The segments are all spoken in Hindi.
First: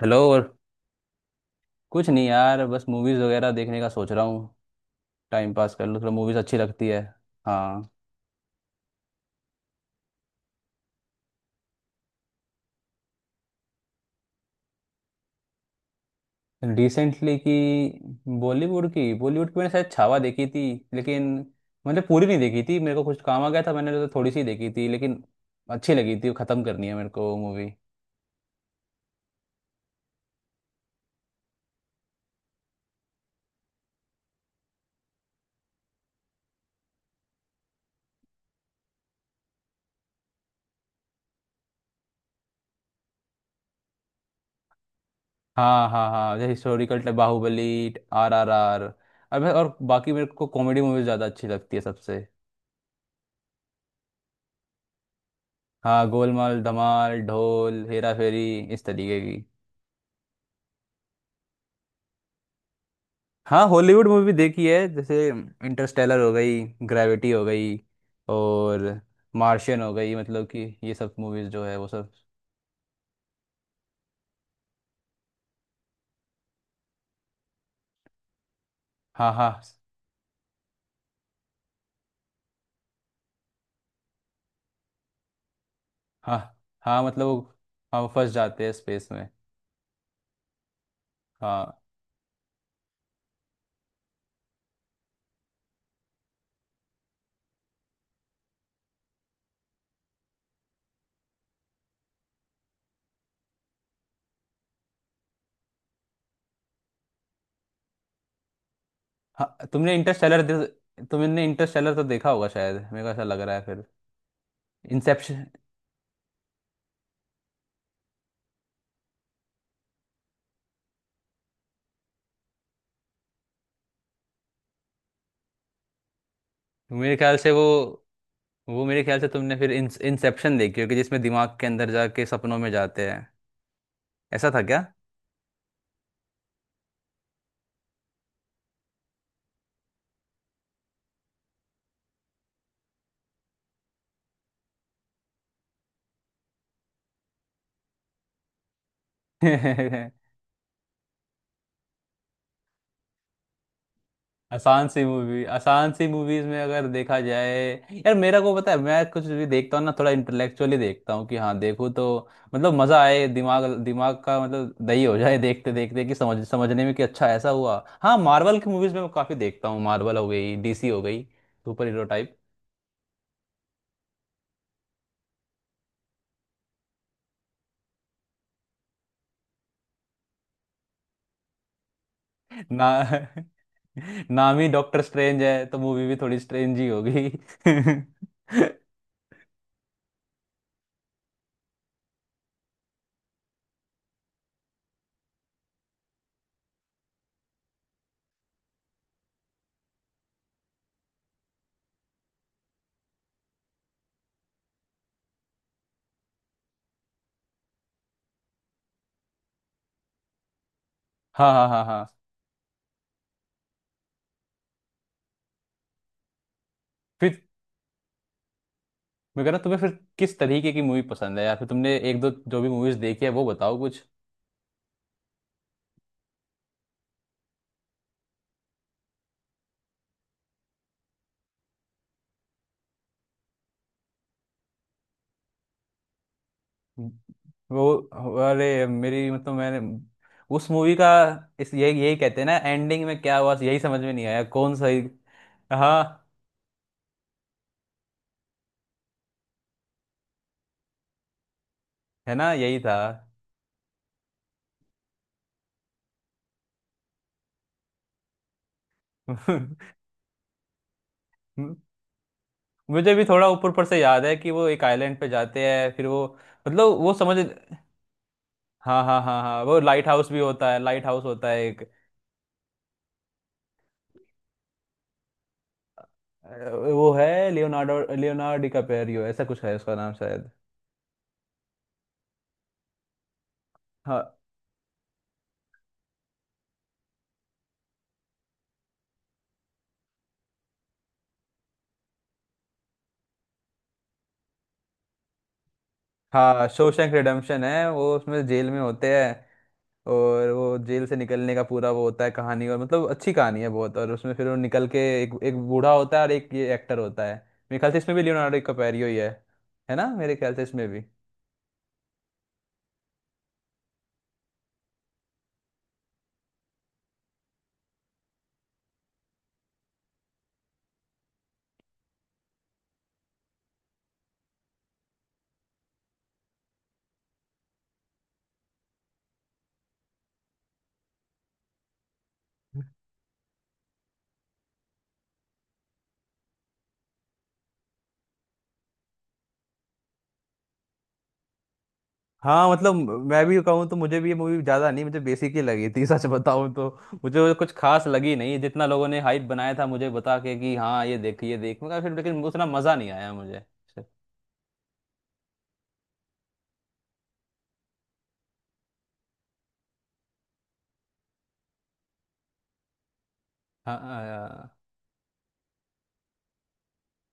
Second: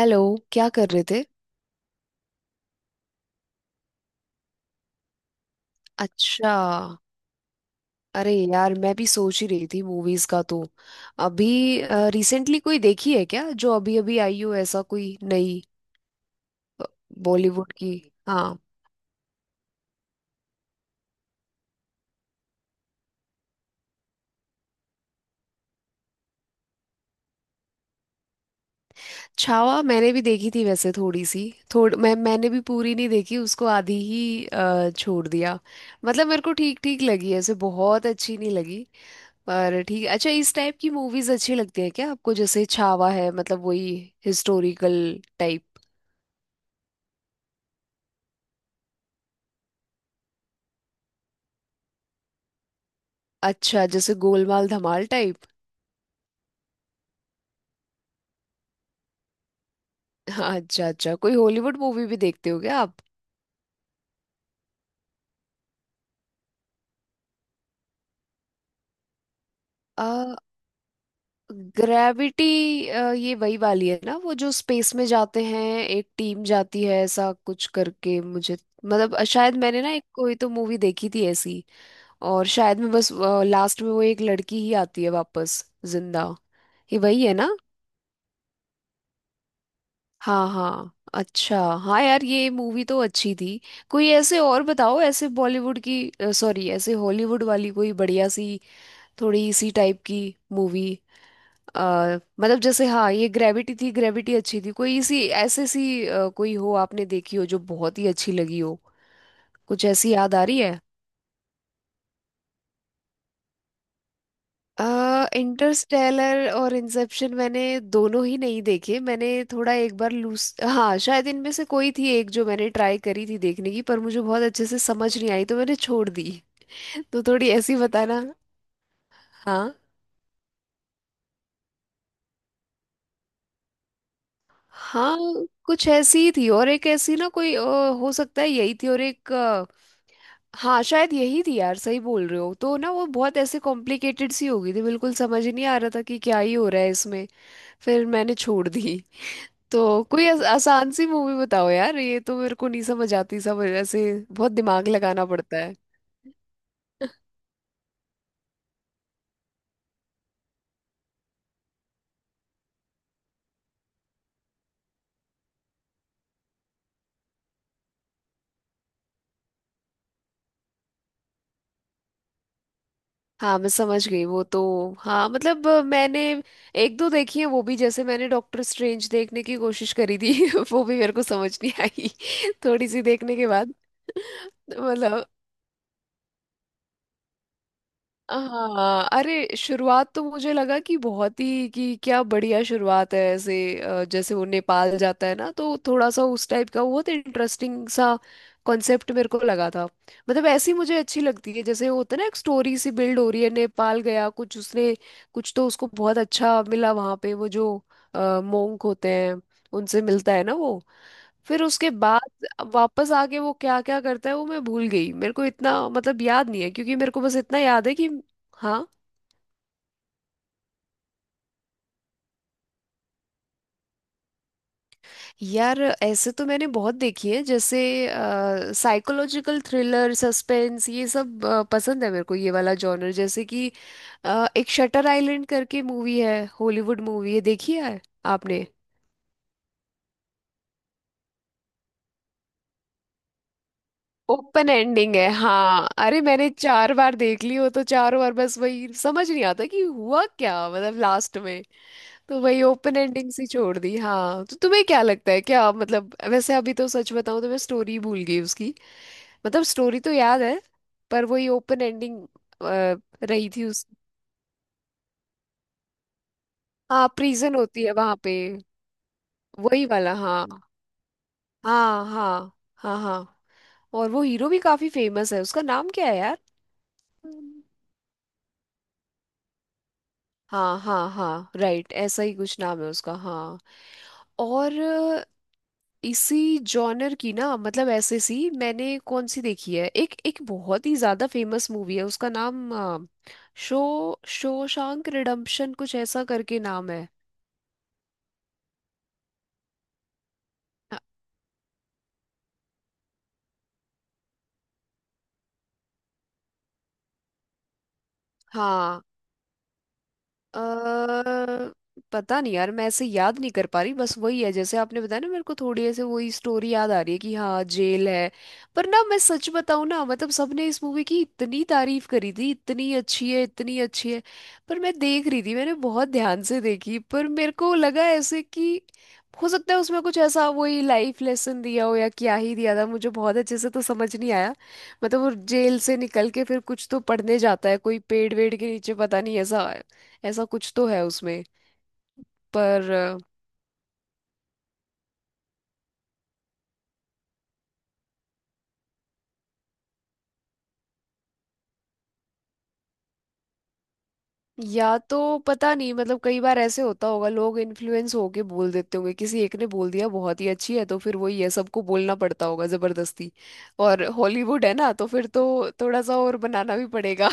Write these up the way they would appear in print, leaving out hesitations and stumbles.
हेलो। और क्या कर रहे थे? कुछ नहीं यार, बस मूवीज़ वगैरह देखने का सोच रहा हूँ। टाइम पास कर लूँ थोड़ा, मूवीज़ अच्छा। अच्छी लगती है। हाँ। अरे यार, मैं भी सोच ही रही थी मूवीज का। तो अभी रिसेंटली कोई देखी है क्या, जो अभी अभी आई हो, ऐसा कोई नई? रिसेंटली की? बॉलीवुड की। हाँ। बॉलीवुड की, बॉलीवुड की मैंने शायद छावा देखी थी। लेकिन मैंने पूरी नहीं देखी थी, मेरे को कुछ काम आ गया था। मैंने तो थोड़ी सी देखी थी, लेकिन अच्छी लगी थी। वो ख़त्म करनी है मेरे को, मूवी। छावा मैंने भी देखी थी वैसे, थोड़ी सी। थोड़ मैं मैंने भी पूरी नहीं देखी उसको, आधी ही छोड़ दिया। मतलब मेरे को ठीक ठीक लगी ऐसे, बहुत अच्छी नहीं लगी। पर ठीक। अच्छा, इस टाइप की मूवीज अच्छी लगती है क्या आपको? जैसे छावा है, मतलब वही हिस्टोरिकल टाइप। हाँ, हाँ, हाँ, जैसे हिस्टोरिकल टाइप बाहुबली, RRR, और और बाकी मेरे को कॉमेडी मूवीज ज़्यादा अच्छी लगती है सबसे। अच्छा, जैसे गोलमाल धमाल टाइप। हाँ, गोलमाल, धमाल, ढोल, हेरा फेरी, इस तरीके की। हाँ। अच्छा अच्छा, कोई हॉलीवुड मूवी भी देखते हो क्या आप? हाँ, हॉलीवुड मूवी देखी है। जैसे इंटरस्टेलर हो गई, ग्रेविटी हो गई, और मार्शियन हो आ, गई। मतलब कि ये सब मूवीज जो है वो सब। ग्रेविटी। ये वही वाली है ना, वो जो स्पेस में जाते हैं, एक टीम जाती है ऐसा कुछ करके मुझे। मतलब हाँ, हाँ, शायद मैंने ना एक कोई तो मूवी देखी थी ऐसी। और शायद में बस लास्ट में वो एक लड़की ही आती है वापस, जिंदा। हाँ, ये हाँ, वही मतलब है वो ना। हम फंस जाते हैं स्पेस में। हाँ हाँ, अच्छा, हाँ। हाँ यार, ये मूवी तो अच्छी थी। कोई ऐसे और बताओ ऐसे बॉलीवुड की, सॉरी ऐसे हॉलीवुड वाली, कोई बढ़िया सी, थोड़ी इसी टाइप की मूवी। मतलब जैसे, हाँ ये ग्रेविटी थी, ग्रेविटी अच्छी थी। कोई इसी ऐसे सी कोई हो आपने देखी हो जो बहुत ही अच्छी लगी हो। हाँ। कुछ ऐसी याद आ रही है। तुमने इंटरस्टेलर तो देखा होगा शायद, मेरे को ऐसा लग रहा है फिर। इंसेप्शन। इंटरस्टेलर और इंसेप्शन, मैंने दोनों ही नहीं देखे। मैंने थोड़ा एक बार लूस, हाँ शायद इनमें से कोई थी एक, जो मैंने ट्राई करी थी देखने की, पर मुझे बहुत अच्छे से समझ नहीं आई तो मैंने छोड़ दी। मेरे तो ख्याल थोड़ी से ऐसी बताना। वो मेरे ख्याल से तुमने फिर हाँ इंसेप्शन देखी होगी, जिसमें दिमाग के अंदर जाके सपनों में जाते हैं। ऐसा था क्या? हाँ। कुछ ऐसी ही थी। और एक ऐसी ना कोई हो सकता है यही थी। और एक हाँ शायद यही थी यार, सही बोल रहे हो। तो ना वो बहुत ऐसे कॉम्प्लिकेटेड सी हो गई थी, बिल्कुल समझ ही नहीं आ रहा था कि क्या ही हो रहा है इसमें। फिर मैंने छोड़ दी। तो कोई आसान सी मूवी बताओ यार, ये तो मेरे को नहीं समझ आती सब ऐसे, बहुत दिमाग आसान सी लगाना मूवी, पड़ता है। आसान सी मूवीज में अगर देखा जाए। यार, मेरा को पता है, मैं कुछ भी देखता हूँ ना, थोड़ा इंटेलेक्चुअली देखता हूँ कि हाँ देखो तो। मतलब मजा आए, दिमाग दिमाग का मतलब दही हो जाए देखते देखते, कि समझ समझने में कि अच्छा ऐसा हुआ। हाँ, मार्वल की मूवीज में मैं काफी देखता हूँ। मार्वल हो गई, डीसी हो गई, सुपर हीरो टाइप। हाँ मैं समझ गई वो तो। हाँ मतलब मैंने एक दो देखी है वो भी। जैसे मैंने डॉक्टर स्ट्रेंज देखने की कोशिश करी थी, वो भी मेरे को समझ नहीं आई ना, थोड़ी सी देखने के बाद। नाम ही डॉक्टर मतलब, स्ट्रेंज है तो मूवी भी थोड़ी स्ट्रेंज ही होगी। हाँ अरे शुरुआत तो मुझे लगा कि बहुत ही, कि क्या बढ़िया शुरुआत है ऐसे। जैसे वो नेपाल जाता है ना, तो थोड़ा सा उस टाइप का बहुत इंटरेस्टिंग सा कॉन्सेप्ट मेरे को लगा था। मतलब ऐसी मुझे अच्छी लगती है, जैसे होता है ना एक स्टोरी सी बिल्ड हो रही है, नेपाल गया, कुछ उसने कुछ तो उसको बहुत अच्छा मिला वहाँ पे, वो जो मोंक होते हैं, उनसे मिलता है ना वो। हाँ, फिर हाँ, हाँ, उसके हाँ। बाद वापस आके वो क्या क्या करता है वो मैं भूल गई, मेरे को इतना मतलब याद नहीं है, क्योंकि मेरे को बस इतना याद है कि। हाँ। मैं कह रहा तुम्हें फिर, किस तरीके की मूवी पसंद है, या फिर तुमने एक दो जो भी मूवीज देखी है वो बताओ कुछ। यार ऐसे तो मैंने बहुत देखी है। जैसे साइकोलॉजिकल थ्रिलर सस्पेंस, ये सब पसंद है मेरे को, ये वाला जॉनर। जैसे कि एक शटर आइलैंड करके मूवी है, हॉलीवुड मूवी है, देखी वो, है आपने? अरे मेरी मतलब मैंने उस मूवी का, इस यही यही कहते हैं ना, एंडिंग में क्या हुआ यही समझ में नहीं आया, ओपन कौन सही। एंडिंग है हाँ। हाँ, अरे मैंने चार बार देख ली वो तो, चारों बार बस वही समझ नहीं आता कि हुआ क्या मतलब लास्ट में। है तो ना वही यही था। ओपन एंडिंग सी छोड़ दी। हाँ तो तुम्हें क्या लगता है क्या मतलब? वैसे अभी तो सच बताऊं तो मैं स्टोरी भूल गई उसकी। मतलब स्टोरी तो याद है, पर वही ओपन एंडिंग मुझे भी थोड़ा रही थी ऊपर ऊपर उस। से याद है कि वो एक आइलैंड पे जाते हैं, फिर वो, मतलब हाँ, वो समझ। प्रिजन होती है वहां पे। हाँ, हाँ, हाँ, हाँ, वो वही लाइट वाला, हाउस भी हाँ होता है, लाइट हाउस होता है एक। हाँ। हाँ हाँ। हाँ, और वो हीरो भी काफी फेमस है, उसका नाम क्या है? यार, अ, वो है लियोनार्डो, लियोनार्डो डिकापेरियो ऐसा कुछ है उसका नाम शायद। हाँ हाँ हाँ, राइट, ऐसा ही कुछ नाम है उसका। हाँ। हाँ। और इसी जॉनर की ना, मतलब ऐसे सी मैंने कौन सी देखी है, एक एक बहुत ही ज्यादा फेमस मूवी है, उसका नाम शो शोशांक रिडेम्पशन कुछ ऐसा करके हाँ, नाम है। शोशैंक रिडेम्पशन है वो, उसमें जेल में होते हैं। और वो जेल से निकलने का पूरा वो होता है कहानी। और मतलब अच्छी कहानी है बहुत। और उसमें फिर वो निकल के एक एक बूढ़ा होता है और एक ये एक्टर होता है। मेरे ख्याल से इसमें भी लियोनार्डो हाँ। डिकैप्रियो ही है। है ना, मेरे ख्याल से इसमें भी। अ, पता नहीं यार, मैं ऐसे याद नहीं कर पा रही, बस वही है जैसे आपने बताया ना, मेरे को थोड़ी ऐसे वही स्टोरी याद आ रही है कि हाँ जेल है। पर ना मैं सच बताऊं ना, मतलब सबने इस मूवी की इतनी तारीफ करी थी, इतनी अच्छी है इतनी अच्छी है। पर मैं देख रही थी, मैंने बहुत ध्यान से देखी, पर मेरे को लगा ऐसे कि हो सकता है उसमें कुछ ऐसा, वही लाइफ लेसन दिया हो या क्या ही दिया था, मुझे बहुत अच्छे से तो समझ नहीं आया। मतलब वो जेल से निकल के फिर कुछ तो पढ़ने जाता है कोई पेड़ वेड़ के नीचे, पता नहीं, ऐसा ऐसा कुछ तो है उसमें। हाँ पर मतलब, मैं भी कहूँ तो मुझे भी ये मूवी ज़्यादा नहीं, मुझे बेसिक ही लगी थी। सच बताऊँ तो मुझे वो कुछ खास लगी नहीं जितना लोगों ने हाइप बनाया था। मुझे बता के कि हाँ ये देख ये देख, मैं कहा, फिर लेकिन उतना मज़ा नहीं आया मुझे। या तो पता नहीं, मतलब कई बार ऐसे होता होगा, लोग इन्फ्लुएंस होके बोल देते होंगे। किसी एक ने बोल दिया बहुत ही अच्छी है, तो फिर वही है, सबको बोलना पड़ता होगा जबरदस्ती। और हॉलीवुड हाँ, है ना, तो फिर तो थोड़ा सा और बनाना भी पड़ेगा।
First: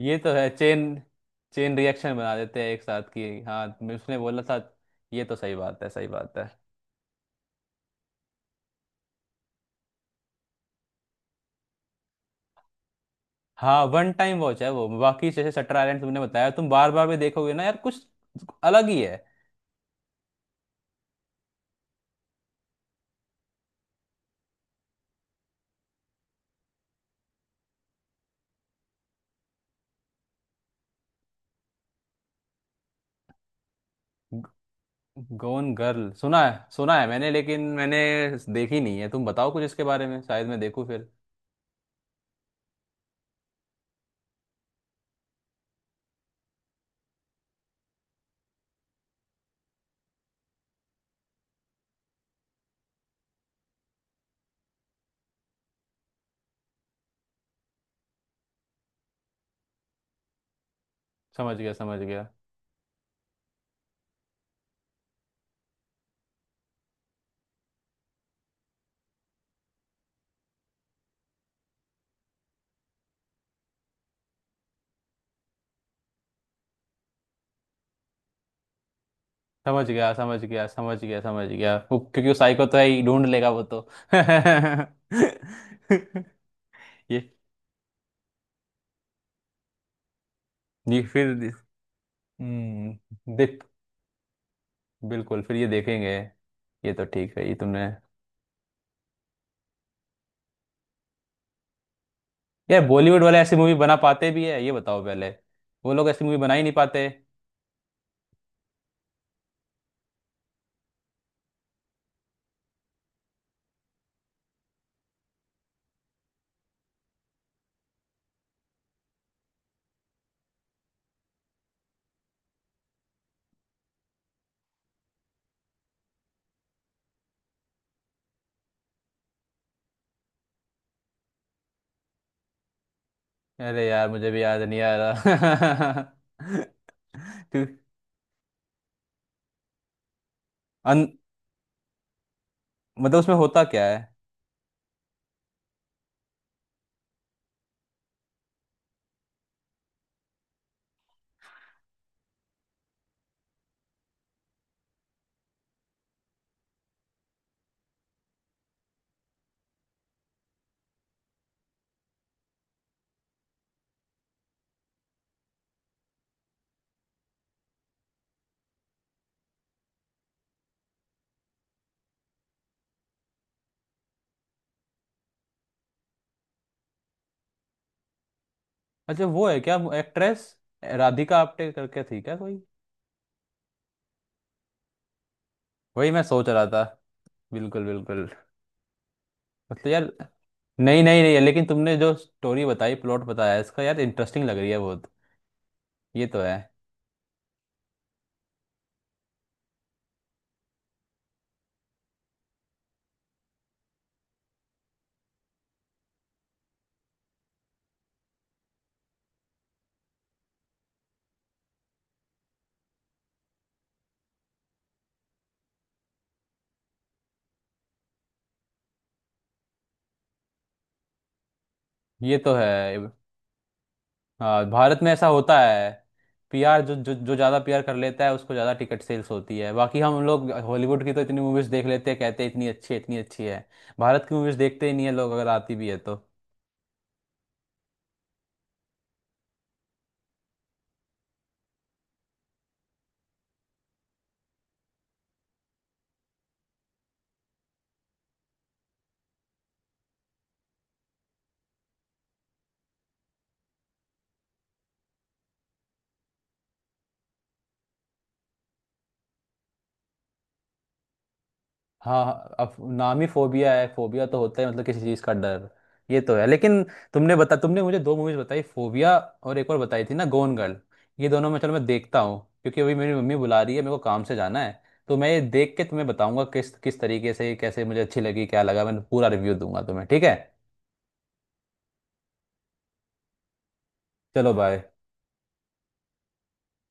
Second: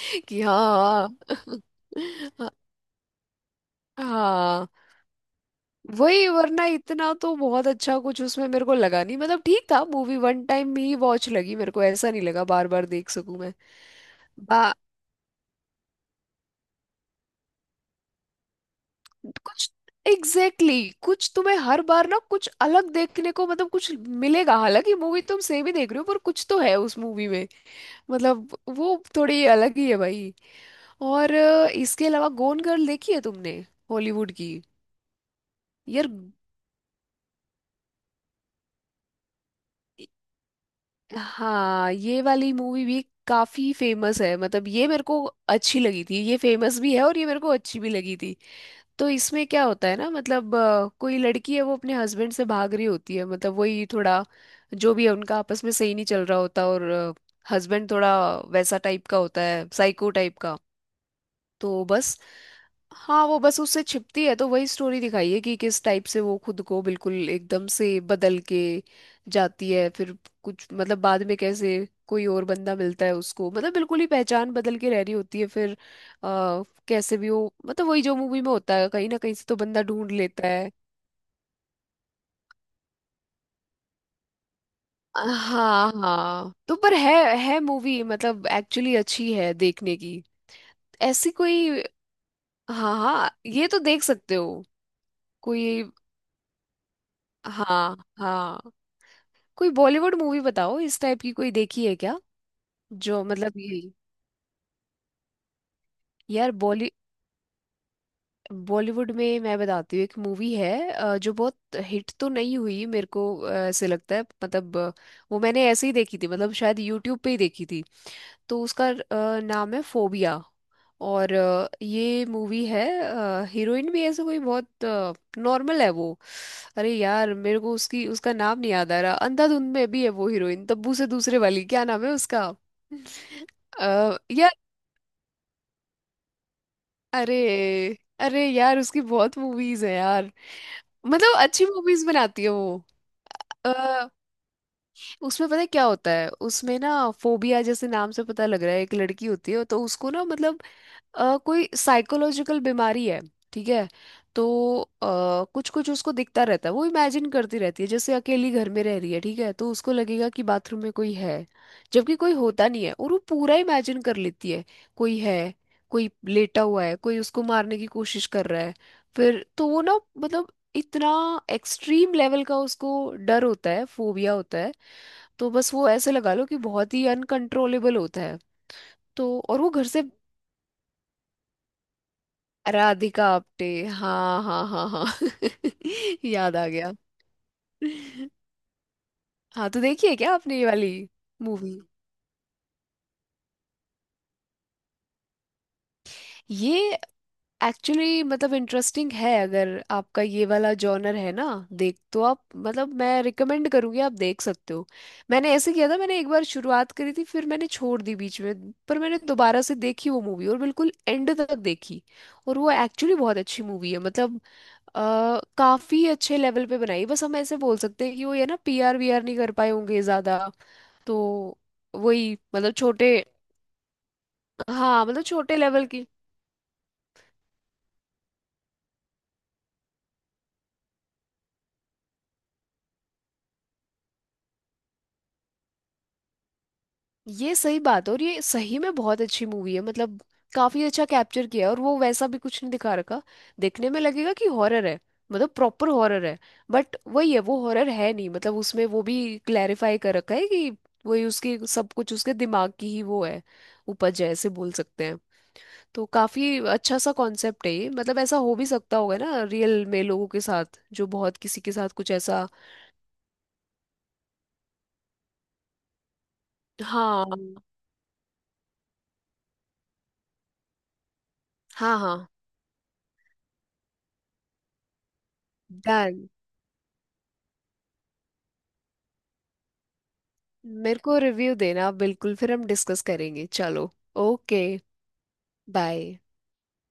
ये तो कि है। चेन हाँ। चेन रिएक्शन बना हाँ देते हैं एक साथ की, हाँ उसने बोला था। हाँ, ये तो सही बात है, सही वही बात है। वरना इतना तो बहुत अच्छा कुछ उसमें मेरे को लगा नहीं। मतलब ठीक था, मूवी वन टाइम ही वॉच लगी मेरे को, ऐसा नहीं लगा बार बार देख सकूं मैं। हाँ, वन टाइम वॉच है वो। बाकी जैसे शटर आइलैंड तुमने बताया, तुम बार बार भी देखोगे ना यार, कुछ अलग ही है। कुछ। एग्जैक्टली exactly, कुछ तुम्हें हर बार ना कुछ अलग देखने को मतलब कुछ मिलेगा, हालांकि मूवी तुम सेम ही देख रहे हो, पर कुछ तो है उस मूवी में। मतलब वो थोड़ी अलग ही है भाई। और इसके अलावा गोन गर्ल देखी है तुमने? हॉलीवुड की। गोन यार। गर्ल सुना है, सुना है मैंने, लेकिन मैंने देखी नहीं है। तुम बताओ कुछ इसके बारे में, शायद मैं देखूं फिर। हाँ, ये वाली मूवी भी काफी फेमस है, मतलब ये मेरे को अच्छी लगी थी, ये फेमस भी है और ये मेरे को अच्छी भी लगी थी। तो इसमें क्या होता है ना, मतलब कोई लड़की है, वो अपने हस्बैंड से भाग रही होती है, मतलब वही थोड़ा जो भी है उनका आपस में सही नहीं चल रहा होता, और हस्बैंड थोड़ा वैसा टाइप का होता है, साइको टाइप का। समझ गया, तो समझ बस। गया, हाँ वो बस उससे छिपती है, तो वही स्टोरी दिखाई है कि किस टाइप से वो खुद को बिल्कुल एकदम से बदल के जाती है। फिर कुछ मतलब बाद में कैसे कोई और बंदा मिलता है उसको, मतलब बिल्कुल ही पहचान बदल के रह रही होती है फिर। आ, कैसे भी हो, मतलब वही जो मूवी में होता है कहीं ना कहीं से तो बंदा समझ ढूंढ गया, समझ लेता गया, है। समझ गया, समझ गया, वो क्योंकि वो साइको तो है ही, ढूंढ लेगा वो तो। हाँ ये। हाँ, तो पर है मूवी मतलब एक्चुअली अच्छी है देखने की, ये ऐसी फिर। कोई। हम्म। हाँ हाँ, ये तो देख सकते हो बिल्कुल, फिर ये कोई। देखेंगे। ये तो ठीक है। ये तुमने। हाँ हाँ, कोई बॉलीवुड मूवी बताओ इस टाइप की, कोई देखी है क्या? यार बॉलीवुड जो वाले ऐसी मतलब मूवी यही। बना पाते भी है? ये बताओ पहले। वो लोग ऐसी मूवी यार बना ही नहीं पाते। बॉलीवुड में मैं बताती हूँ एक मूवी है, जो बहुत हिट तो नहीं हुई मेरे को, ऐसे लगता है मतलब वो मैंने ऐसे ही देखी थी, मतलब शायद यूट्यूब पे ही देखी थी। तो उसका नाम है फोबिया। और ये मूवी है, हीरोइन भी ऐसे कोई बहुत नॉर्मल है वो। अरे यार, मेरे को उसकी उसका नाम नहीं याद आ रहा। अंधाधुंध में भी है वो हीरोइन, तब्बू से दूसरे वाली, क्या नाम है उसका? अरे यार, अ, मुझे भी यार। याद नहीं आ रहा। अरे तो, अरे यार, उसकी बहुत मूवीज है यार, अन, मतलब अच्छी मूवीज बनाती है वो। मतलब उसमें होता अ, क्या है? उसमें पता है क्या होता है, उसमें ना फोबिया जैसे नाम से पता लग रहा है, एक लड़की होती है, तो उसको ना मतलब कोई साइकोलॉजिकल बीमारी है, ठीक है। तो कुछ कुछ उसको दिखता रहता है, वो इमेजिन करती रहती है, जैसे अकेली घर में रह रही है ठीक है, तो उसको लगेगा कि बाथरूम में कोई है, जबकि कोई होता नहीं है, और वो पूरा इमेजिन कर लेती है, कोई है, कोई लेटा हुआ है, कोई उसको मारने की कोशिश कर रहा है। फिर तो वो ना, मतलब इतना एक्सट्रीम लेवल का उसको डर होता है, फोबिया होता है, तो बस वो ऐसे लगा लो कि बहुत ही अनकंट्रोलेबल होता है। अच्छा, तो वो है और वो क्या घर से। एक्ट्रेस? राधिका आप्टे करके थी क्या कोई? राधिका आप्टे, हाँ हाँ हाँ हाँ। वही मैं सोच याद रहा आ था। गया। बिल्कुल, बिल्कुल। हाँ, तो मतलब यार, देखिए क्या आपने ये वाली नहीं नहीं नहीं, लेकिन मूवी। तुमने जो स्टोरी बताई प्लॉट बताया इसका, यार इंटरेस्टिंग लग रही है बहुत। ये तो है। ये एक्चुअली मतलब इंटरेस्टिंग है, अगर आपका ये वाला जॉनर है ना। देख तो आप, मतलब मैं रिकमेंड करूँगी, आप देख सकते हो। मैंने ऐसे किया था, मैंने एक बार शुरुआत करी थी फिर मैंने छोड़ दी बीच में, पर मैंने दोबारा से देखी वो मूवी और बिल्कुल एंड तक देखी। और वो एक्चुअली बहुत अच्छी मूवी है, मतलब काफी अच्छे लेवल पे बनाई। बस हम ऐसे बोल सकते हैं कि वो ये ना पीआर वीआर नहीं कर पाए होंगे ज्यादा, तो वही ये तो मतलब है। छोटे। हाँ, भारत हाँ में मतलब ऐसा छोटे होता लेवल है। की। पीआर, जो जो जो ज़्यादा पीआर कर लेता है उसको ज़्यादा टिकट सेल्स होती है। बाकी हम लोग हॉलीवुड की तो इतनी मूवीज़ देख लेते हैं, कहते हैं इतनी अच्छी है, इतनी अच्छी है। भारत की मूवीज़ देखते ही नहीं है लोग, अगर आती भी है तो। ये सही बात है, और ये सही में बहुत अच्छी मूवी है, मतलब काफी अच्छा कैप्चर किया है, और वो वैसा भी कुछ नहीं दिखा रखा, देखने में लगेगा कि हॉरर है, मतलब प्रॉपर हॉरर है। बट वही है, वो हॉरर है नहीं, मतलब उसमें वो भी क्लैरिफाई कर रखा है कि वही उसकी सब कुछ उसके दिमाग की ही वो है, उपज है ऐसे बोल सकते हैं। तो काफी अच्छा सा कॉन्सेप्ट है ये, मतलब ऐसा हो भी सकता होगा ना रियल में लोगों के साथ जो बहुत किसी के साथ कुछ हाँ, ऐसा। हाँ, अब नाम ही फोबिया है। फोबिया तो होता है मतलब किसी चीज का डर। ये तो है लेकिन। हाँ तुमने मुझे दो मूवीज बताई, फोबिया और एक और बताई थी ना, गोन गर्ल। ये दोनों मैं, चलो मैं हाँ देखता हाँ। हूँ, क्योंकि अभी मेरी मम्मी बुला रही है, मेरे को काम से जाना है। तो मैं ये देख के तुम्हें डन। बताऊंगा किस किस तरीके से कैसे मुझे अच्छी लगी, क्या लगा। मैं पूरा रिव्यू दूंगा तुम्हें, ठीक है? मेरे को रिव्यू देना बिल्कुल, फिर हम डिस्कस करेंगे। चलो, चलो, ओके। बाय। बाय।